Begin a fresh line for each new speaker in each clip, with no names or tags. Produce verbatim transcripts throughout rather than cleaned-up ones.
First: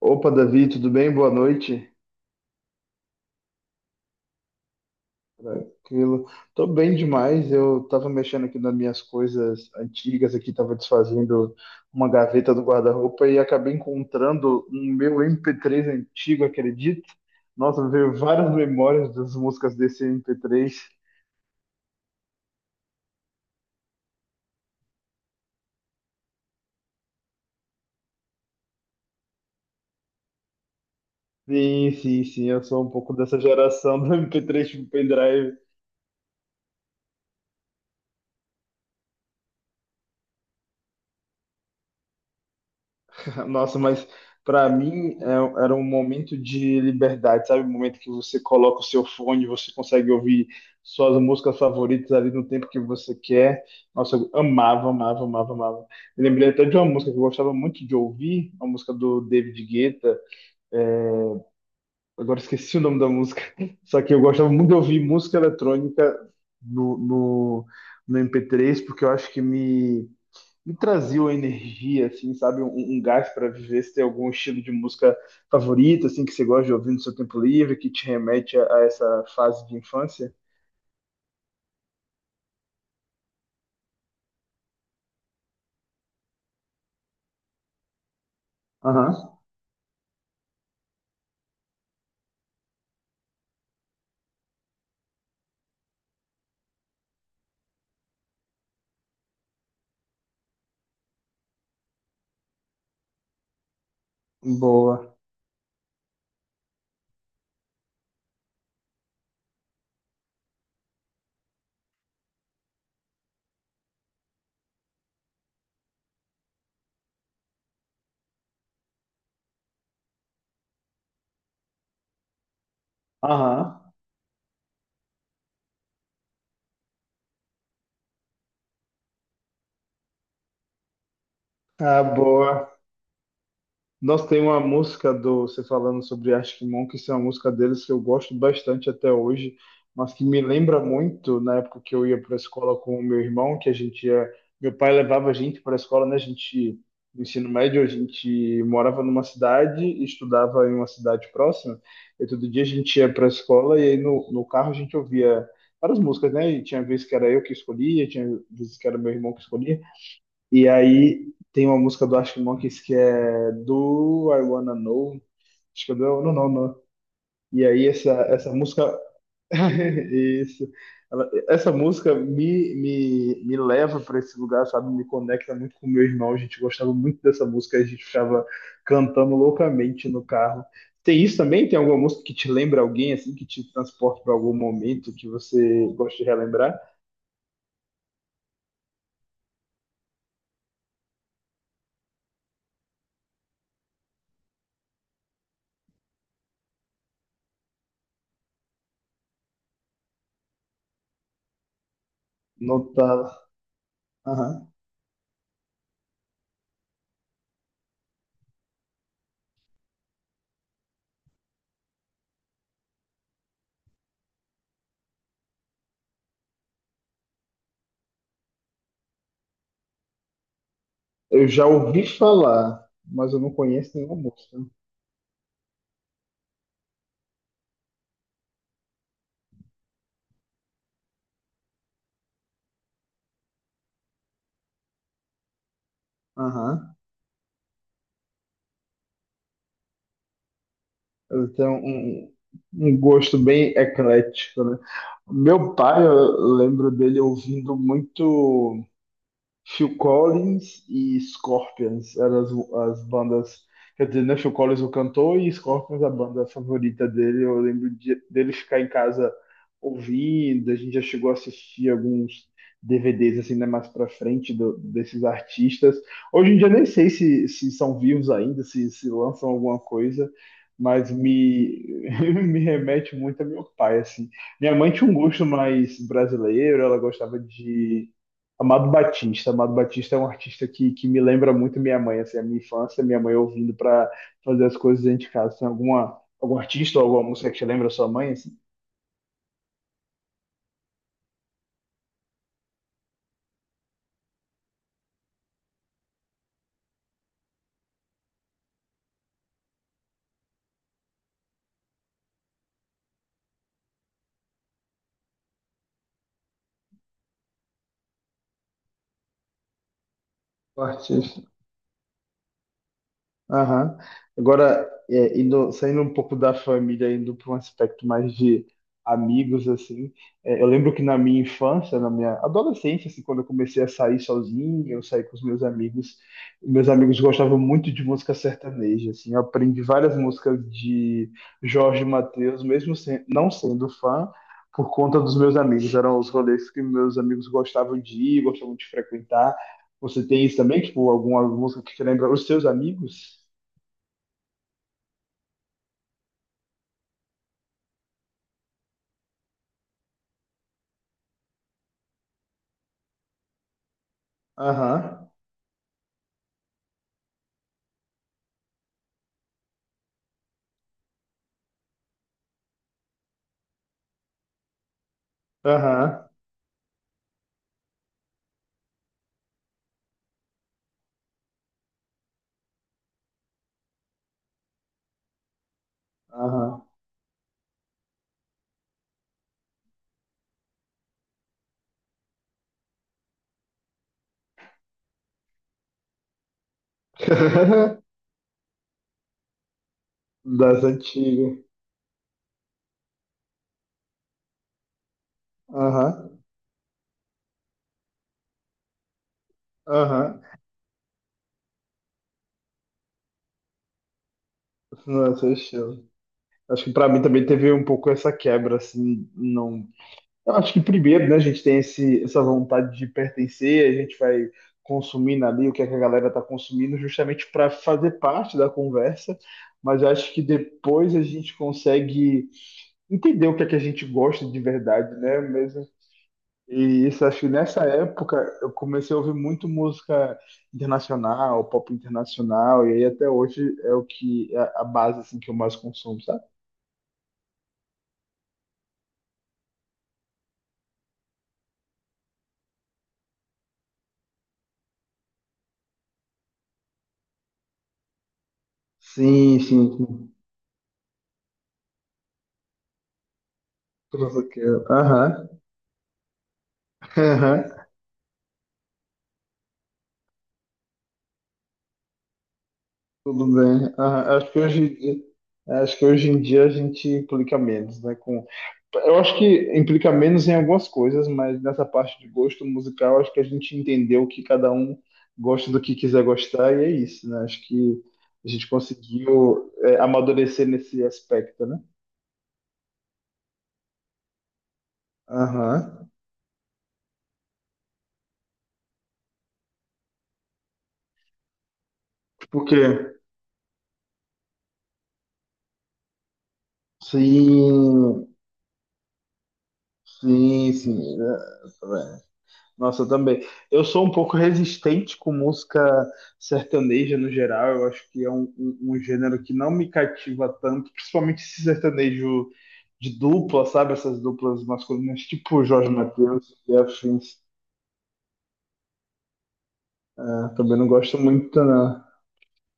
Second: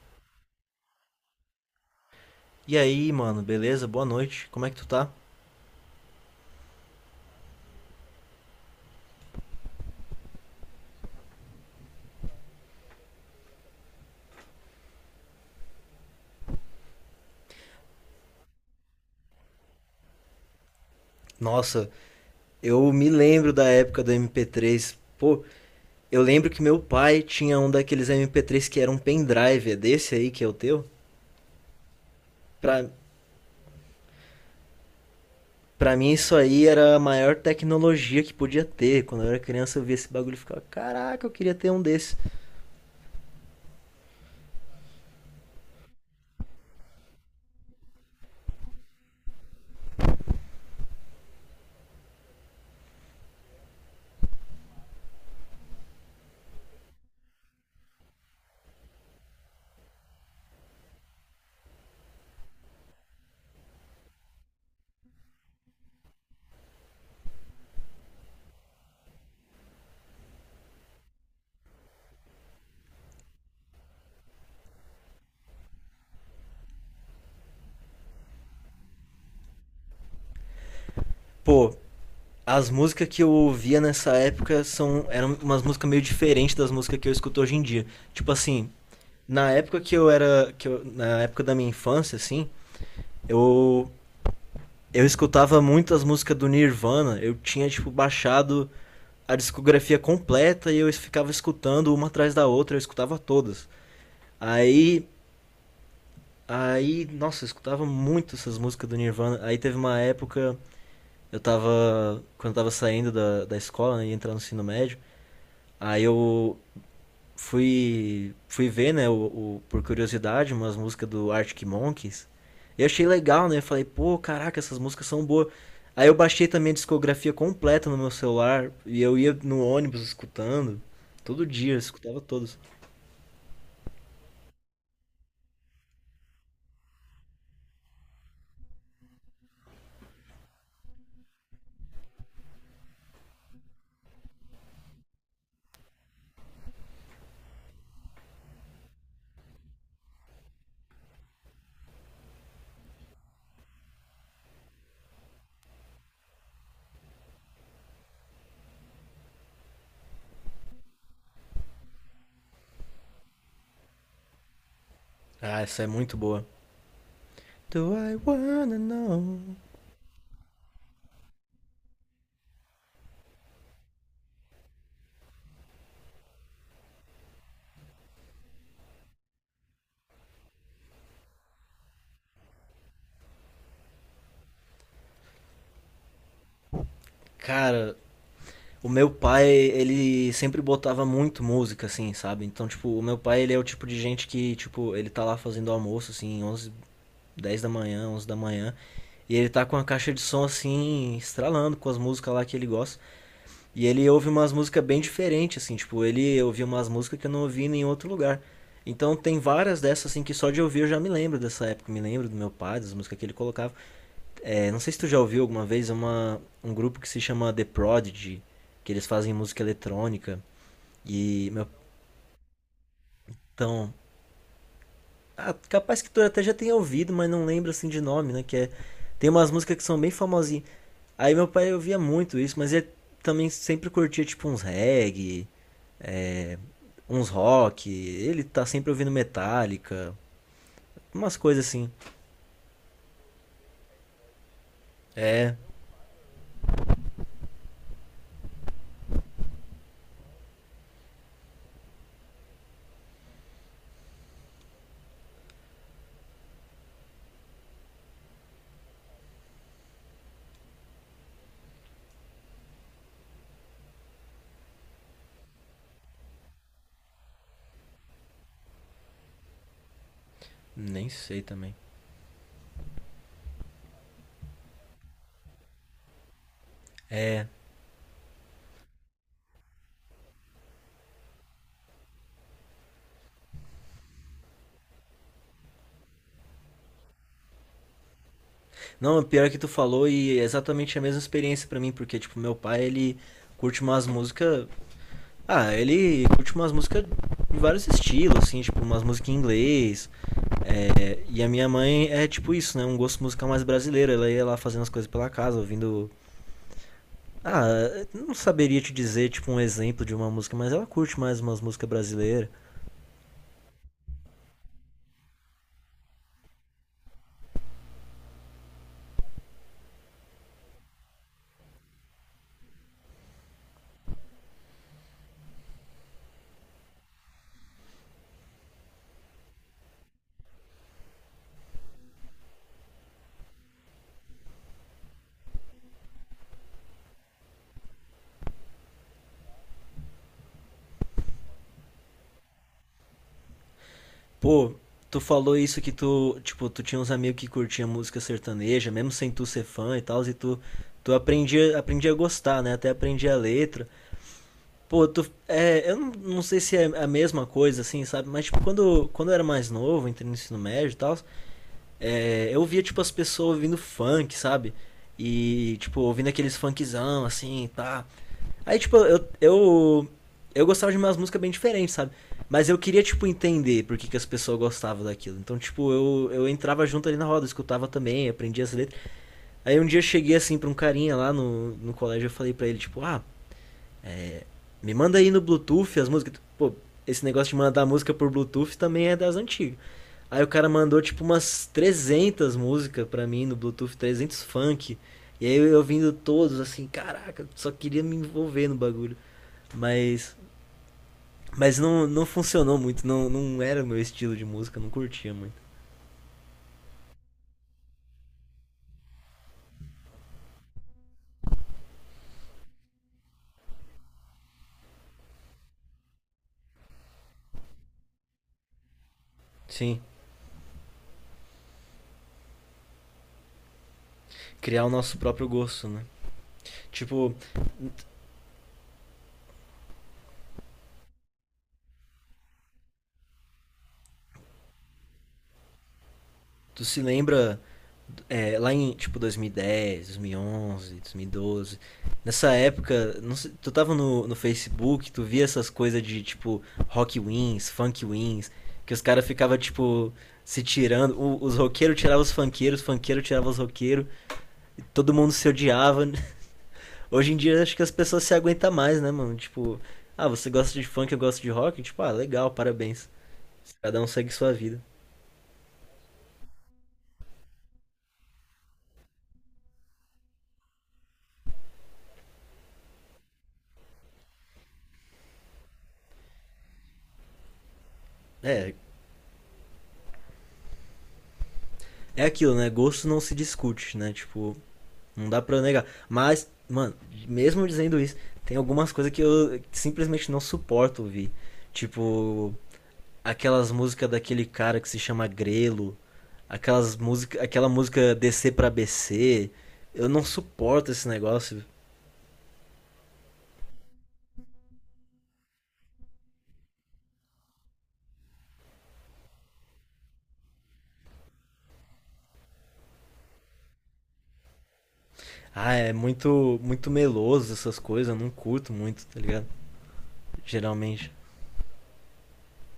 Opa, Davi, tudo bem? Boa noite.
E aí, mano, beleza? Boa noite. Como é que tu tá?
Tranquilo. Tô bem demais. Eu tava mexendo aqui nas minhas coisas antigas aqui, tava desfazendo uma gaveta do guarda-roupa e acabei encontrando um meu M P três antigo, acredito. Nossa, veio várias memórias das músicas desse M P três.
Nossa, eu me lembro da época do M P três. Pô, eu lembro que meu pai tinha um daqueles M P três que era um pendrive, é desse aí que é o teu?
Sim, sim, sim, eu
Pra,
sou um pouco dessa geração do M P três tipo um pendrive.
pra mim isso aí era a maior tecnologia que podia ter. Quando eu era criança eu via esse bagulho e ficava, caraca, eu queria ter um desse.
Nossa, mas pra mim é- um, era um momento de liberdade, sabe? Um momento que você coloca o seu fone, você consegue ouvir suas músicas favoritas ali no tempo que você quer. Nossa, eu amava, amava, amava, amava. Eu lembrei até de uma música que eu gostava muito de ouvir, uma música do David Guetta. é, Agora esqueci o nome da música. Só que eu gostava muito de ouvir música eletrônica no, no, no M P três, porque eu acho que me me trazia uma energia, assim, sabe? Um, um gás para viver. Se tem algum estilo de música favorito, assim, que você gosta de ouvir no seu tempo livre, que te remete a, a essa fase de infância?
Pô, as músicas que eu ouvia nessa época são eram umas músicas meio diferentes das músicas que eu escuto hoje em dia. Tipo assim,
Aham,
na época que eu era, que eu- na época da minha infância assim, Eu eu escutava muito as músicas do Nirvana, eu tinha tipo baixado a discografia completa e eu ficava escutando uma atrás da outra, eu escutava todas. Aí,
boa.
aí, nossa, eu escutava muito essas músicas do Nirvana. Aí teve uma época, eu tava quando eu tava saindo da, da escola, né, ia entrar no ensino médio, aí eu fui, fui ver, né, o, o- por curiosidade, umas músicas do Arctic Monkeys. Eu achei legal, né?
Aham,
Falei, pô, caraca, essas músicas são boas. Aí eu baixei também a discografia completa no meu celular e eu ia no ônibus escutando. Todo dia, eu
ah,
escutava todos.
boa. Nossa, tem uma música do você falando sobre Arctic Monkeys, é uma música deles que eu gosto bastante até hoje, mas que me lembra muito na época que eu ia para a escola com o meu irmão, que a gente ia, meu pai levava a gente para a escola, né? A gente no ensino médio a gente morava numa cidade e estudava em uma cidade próxima. E todo dia a gente ia para a escola e aí no, no carro a gente ouvia várias músicas, né? E tinha vezes que era eu que escolhia, tinha vezes que era meu irmão que escolhia. E aí tem uma música do Arctic Monkeys que é Do I Wanna Know?
Ah, essa
Acho
é
que é do I
muito
Wanna
boa.
Know, não. E aí
Do
essa,
I
essa
wanna
música.
know?
Isso. Ela- essa música me, me, me leva para esse lugar, sabe? Me conecta muito com meu irmão. A gente gostava muito dessa música, a gente ficava cantando loucamente no carro. Tem isso também? Tem alguma música que te lembra alguém, assim, que te transporta para algum momento que você gosta de relembrar?
Cara, o meu pai, ele sempre botava muito música, assim, sabe? Então, tipo, o meu pai, ele é o tipo de gente que, tipo, ele tá lá fazendo almoço, assim, onze dez da manhã, onze da manhã. E ele tá com a caixa de som assim, estralando com as músicas lá que ele
Não
gosta.
tá.
E ele ouve umas músicas bem diferentes, assim, tipo, ele ouvia umas músicas que eu não ouvi em nenhum outro lugar. Então tem várias dessas assim que só de ouvir eu já me lembro dessa época, me lembro do meu pai, das músicas que ele colocava. É, não sei se tu já ouviu alguma vez uma, um grupo que se chama The Prodigy, que eles fazem música eletrônica.
Eu
E meu
já ouvi falar, mas eu não
então,
conheço nenhuma música.
ah, capaz que tu até já tenha ouvido, mas não lembro assim de nome, né? Que é, tem umas músicas que são bem famosas. Aí meu pai ouvia muito isso, mas ele também sempre curtia tipo uns reggae,
Aham.
uns rock. Ele tá sempre ouvindo Metallica, umas
Eu
coisas
tenho
assim.
um, um gosto bem eclético, né?
É,
Meu pai, eu lembro dele ouvindo muito. Phil Collins e Scorpions eram as, as bandas. Quer dizer, né? Phil Collins o cantor e Scorpions a banda favorita dele. Eu lembro de, dele ficar em casa ouvindo. A gente já chegou a assistir alguns D V Dês assim, né? Mais pra frente do- desses artistas. Hoje em dia nem sei se, se são vivos ainda, se, se lançam alguma coisa.
nem
Mas
sei também.
me, me remete muito a meu pai, assim. Minha mãe tinha um gosto mais brasileiro, ela gostava de Amado Batista. Amado Batista é um artista que, que me lembra muito minha mãe, assim, a minha infância, minha mãe ouvindo para fazer as coisas dentro de casa. Tem alguma, algum artista ou alguma música que te lembra a sua mãe, assim?
Não, o pior é que tu falou e é exatamente a mesma experiência pra mim, porque tipo, meu pai, ele curte umas músicas. Ah, ele curte umas músicas de vários estilos, assim, tipo, umas músicas em inglês. É, e a minha mãe é tipo isso, né? Um gosto musical mais brasileiro. Ela ia lá fazendo as coisas pela casa, ouvindo. Ah, não saberia te dizer, tipo, um exemplo de uma música, mas ela curte mais umas músicas brasileiras.
Aham. Agora, é, indo- saindo um pouco da família, indo para um aspecto mais de amigos, assim, é, eu lembro que na minha infância, na minha adolescência, assim, quando eu comecei a sair sozinho, eu saí com os meus amigos, meus amigos gostavam muito de música sertaneja, assim, eu aprendi várias músicas de Jorge Mateus, mesmo sem- não sendo fã, por conta dos meus amigos, eram os rolês que meus amigos gostavam de ir, gostavam de frequentar. Você tem isso também, tipo, alguma música que te lembra os seus amigos?
Pô, tu falou isso que tu, tipo, tu tinha uns amigos que curtiam música sertaneja, mesmo sem tu ser fã e tal, e tu, tu aprendia, aprendia a gostar, né? Até aprendia a letra. Pô, tu,
Aham,
é, eu não, não sei se é a mesma coisa, assim, sabe? Mas, tipo, quando, quando eu era mais novo, entrei no ensino médio e tal, é, eu via, tipo, as pessoas ouvindo funk, sabe? E, tipo,
aham,
ouvindo aqueles funkzão, assim, pá. Aí, tipo, eu, eu, eu gostava de umas músicas bem diferentes, sabe? Mas eu queria, tipo, entender por que, que as pessoas gostavam daquilo. Então, tipo, eu, eu
aham.
entrava junto ali na roda, escutava também, aprendia as letras. Aí um dia eu cheguei, assim, pra um carinha lá no, no colégio, eu falei pra ele, tipo, ah, me manda aí no Bluetooth as músicas. Pô, esse negócio de mandar música por Bluetooth também é das antigas. Aí o cara
Das
mandou, tipo,
antigas.
umas trezentas músicas pra mim no Bluetooth, trezentos funk. E aí eu ouvindo
Aham,
todos, assim, caraca, só queria me envolver no bagulho. Mas
aham.
Mas não, não funcionou muito, não, não era o meu estilo de música, não
Não,
curtia
esse é seu
muito.
estilo. Acho que pra mim também teve um pouco essa quebra, assim, não... Eu acho que primeiro, né, a gente tem esse, essa vontade de pertencer, a gente vai consumindo ali o que é que a galera tá consumindo justamente para fazer parte da conversa,
Sim,
mas eu acho que depois a gente consegue entender o que é que a gente gosta de
criar o
verdade,
nosso
né?
próprio
Mesmo.
gosto, né?
E isso,
Tipo,
acho que nessa época eu comecei a ouvir muito música internacional, pop internacional, e aí até hoje é o que é a base assim que eu mais consumo, sabe?
tu se lembra é, lá em tipo dois mil e dez, dois mil e onze, dois mil e doze, nessa época, não sei, tu tava no, no Facebook, tu via essas coisas de tipo rock wins, funk wins, que os caras ficavam
Sim, sim,
tipo
sim.
se tirando, o- os roqueiros tiravam os funkeiros, os funkeiros tiravam os roqueiros,
Tudo que
todo mundo
aham,
se odiava. Hoje em dia
aham,
acho que as pessoas se aguentam mais, né, mano? Tipo, ah, você gosta de funk, eu gosto de rock? Tipo, ah, legal, parabéns.
tudo bem.
Cada um segue
Aham.
sua
Acho que
vida.
hoje, em dia- acho que hoje em dia a gente clica menos, né? Eu acho que implica menos em algumas coisas, mas nessa parte de gosto musical, acho que a gente entendeu que cada um gosta do que quiser gostar e é isso, né? Acho que a gente
É,
conseguiu é, amadurecer nesse aspecto, né?
é aquilo, né? Gosto não se discute, né? Tipo, não dá pra negar.
Aham.
Mas, mano, mesmo dizendo isso, tem algumas coisas que eu simplesmente não suporto ouvir. Tipo,
Porque,
aquelas músicas daquele cara que se chama Grelo, aquelas música, aquela música
sim,
D C pra B C. Eu não
sim,
suporto esse
sim.
negócio.
é, Nossa, eu também. Eu sou um pouco resistente com música sertaneja no geral. Eu acho que é um, um- um gênero que não me cativa tanto, principalmente esse sertanejo de dupla, sabe? Essas duplas masculinas, tipo
Ah,
Jorge
é
Mateus
muito,
e
muito
afins.
meloso essas coisas, eu não curto muito, tá ligado?
É, também não
Geralmente.
gosto muito, não.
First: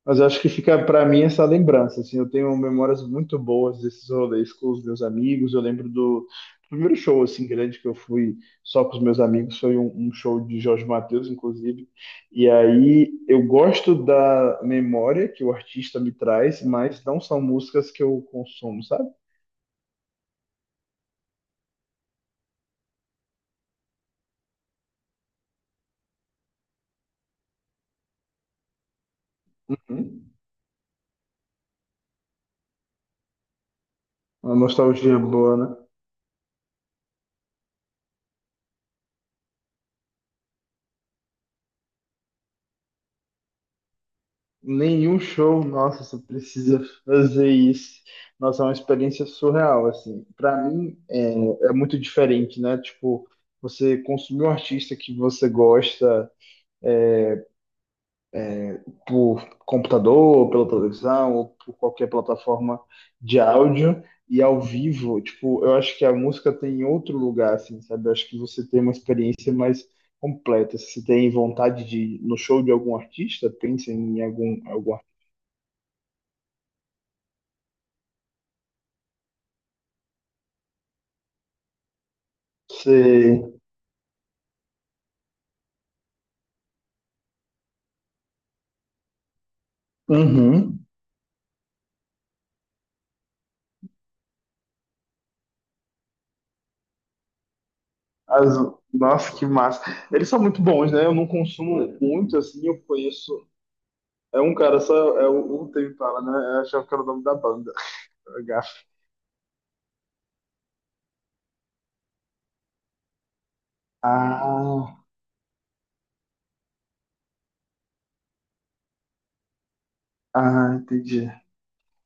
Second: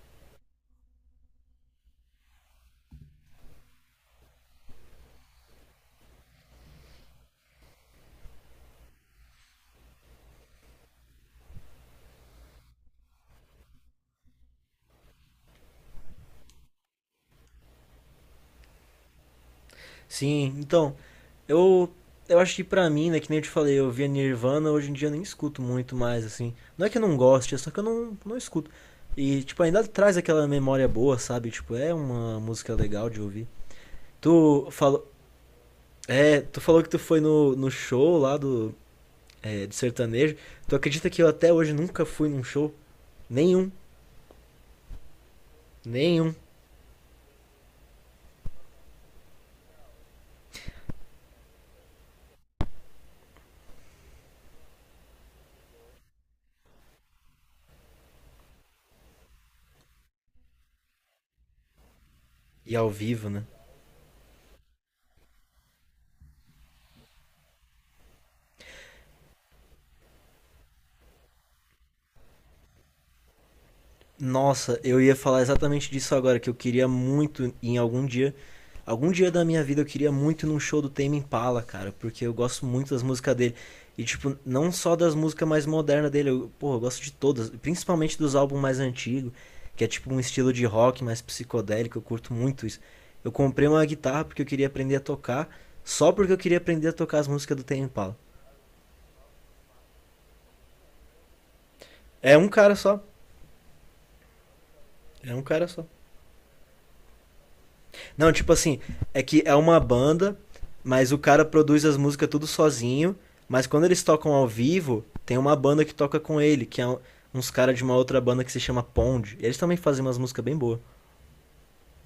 Mas eu acho que fica para mim essa lembrança, assim, eu tenho memórias muito boas desses rolês com os meus amigos. Eu lembro do primeiro show assim grande que eu fui só com os meus amigos, foi um, um show de Jorge Mateus, inclusive. E aí eu gosto da memória que o artista me traz, mas não são músicas que eu consumo, sabe?
Sim, então, eu eu acho que pra mim, né, que nem eu te falei, eu via Nirvana, hoje em dia eu nem escuto muito mais, assim. Não é que eu não goste, é só que eu não, não escuto. E, tipo, ainda traz
Uhum.
aquela memória boa, sabe? Tipo, é uma música legal de ouvir.
Uma
Tu falou.
nostalgia boa, né?
É, tu falou que tu foi no, no show lá do, é, de sertanejo. Tu acredita que eu até hoje nunca fui num show? Nenhum.
Nenhum show, nossa, você
Nenhum.
precisa fazer isso. Nossa, é uma experiência surreal, assim. Para mim é, é muito diferente, né? Tipo, você consumir um artista que você gosta é, por computador, ou pela televisão, ou por qualquer
E
plataforma
ao vivo,
de
né?
áudio, e ao vivo, tipo, eu acho que a música tem outro lugar, assim, sabe? Eu acho que você tem uma experiência mais completa. Se você tem vontade de ir no show de algum artista, pensa em algum,
Nossa,
algum
eu ia falar exatamente disso agora, que eu queria muito em algum dia. Algum dia da minha vida eu queria muito ir num show do Tame Impala, cara, porque eu gosto muito das músicas
artista.
dele. E, tipo, não só das músicas mais modernas dele, eu, porra, eu gosto de todas, principalmente dos álbuns mais antigos, que é tipo um estilo de
Uhum.
rock mais psicodélico, eu curto muito isso. Eu comprei uma guitarra porque eu queria aprender a tocar, só porque eu queria aprender a tocar as músicas do Tame Impala.
As... Nossa, que massa. Eles são muito bons, né? Eu não consumo
É
muito,
um
assim,
cara
eu
só,
conheço. É um cara só, é
é um
o
cara
o
só.
Tame Impala, né? Eu achava que era o nome da banda.
Não, tipo assim,
Gafe.
é que é uma banda, mas o cara produz as músicas tudo sozinho, mas quando eles tocam ao vivo,
Ah,
tem uma banda que toca com ele, que é um- uns caras de uma outra banda que se chama Pond. Eles também fazem umas músicas bem
ah,
boas.
entendi.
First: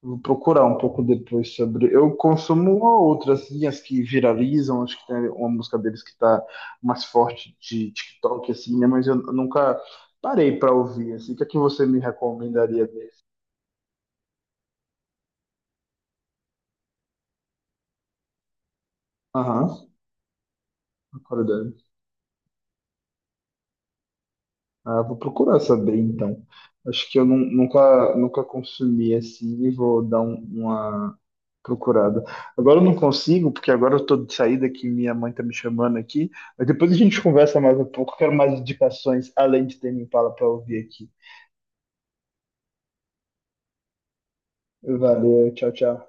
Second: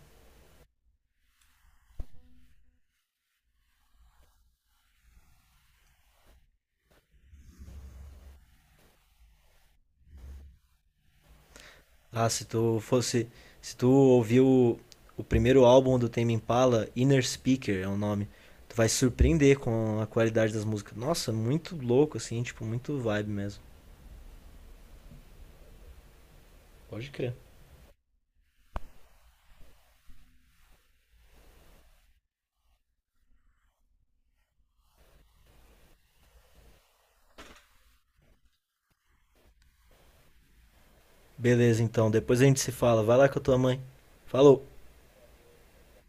Vou procurar um pouco depois sobre. Eu consumo uma ou outra, assim, as que viralizam. Acho que tem uma música deles que tá mais forte de TikTok, assim, né? Mas eu nunca parei pra ouvir, assim. O que é que você me
Ah, se tu
recomendaria dele?
fosse, se tu ouviu o, o primeiro álbum do Tame Impala, Inner Speaker é o nome, tu vai se surpreender
Aham,
com a qualidade das músicas. Nossa, muito
uhum.
louco assim, tipo, muito vibe mesmo.
Ah, vou procurar saber então.
Pode
Acho que eu
crer.
nun- Nunca, nunca consumi assim e vou dar um- uma procurada. Agora eu não consigo, porque agora eu tô de saída que minha mãe tá me chamando aqui. Mas depois a gente conversa mais um pouco. Quero mais indicações além de ter me Impala para ouvir aqui.
Beleza, então, depois a gente se fala. Vai lá com a tua mãe. Falou.
Valeu, tchau, tchau.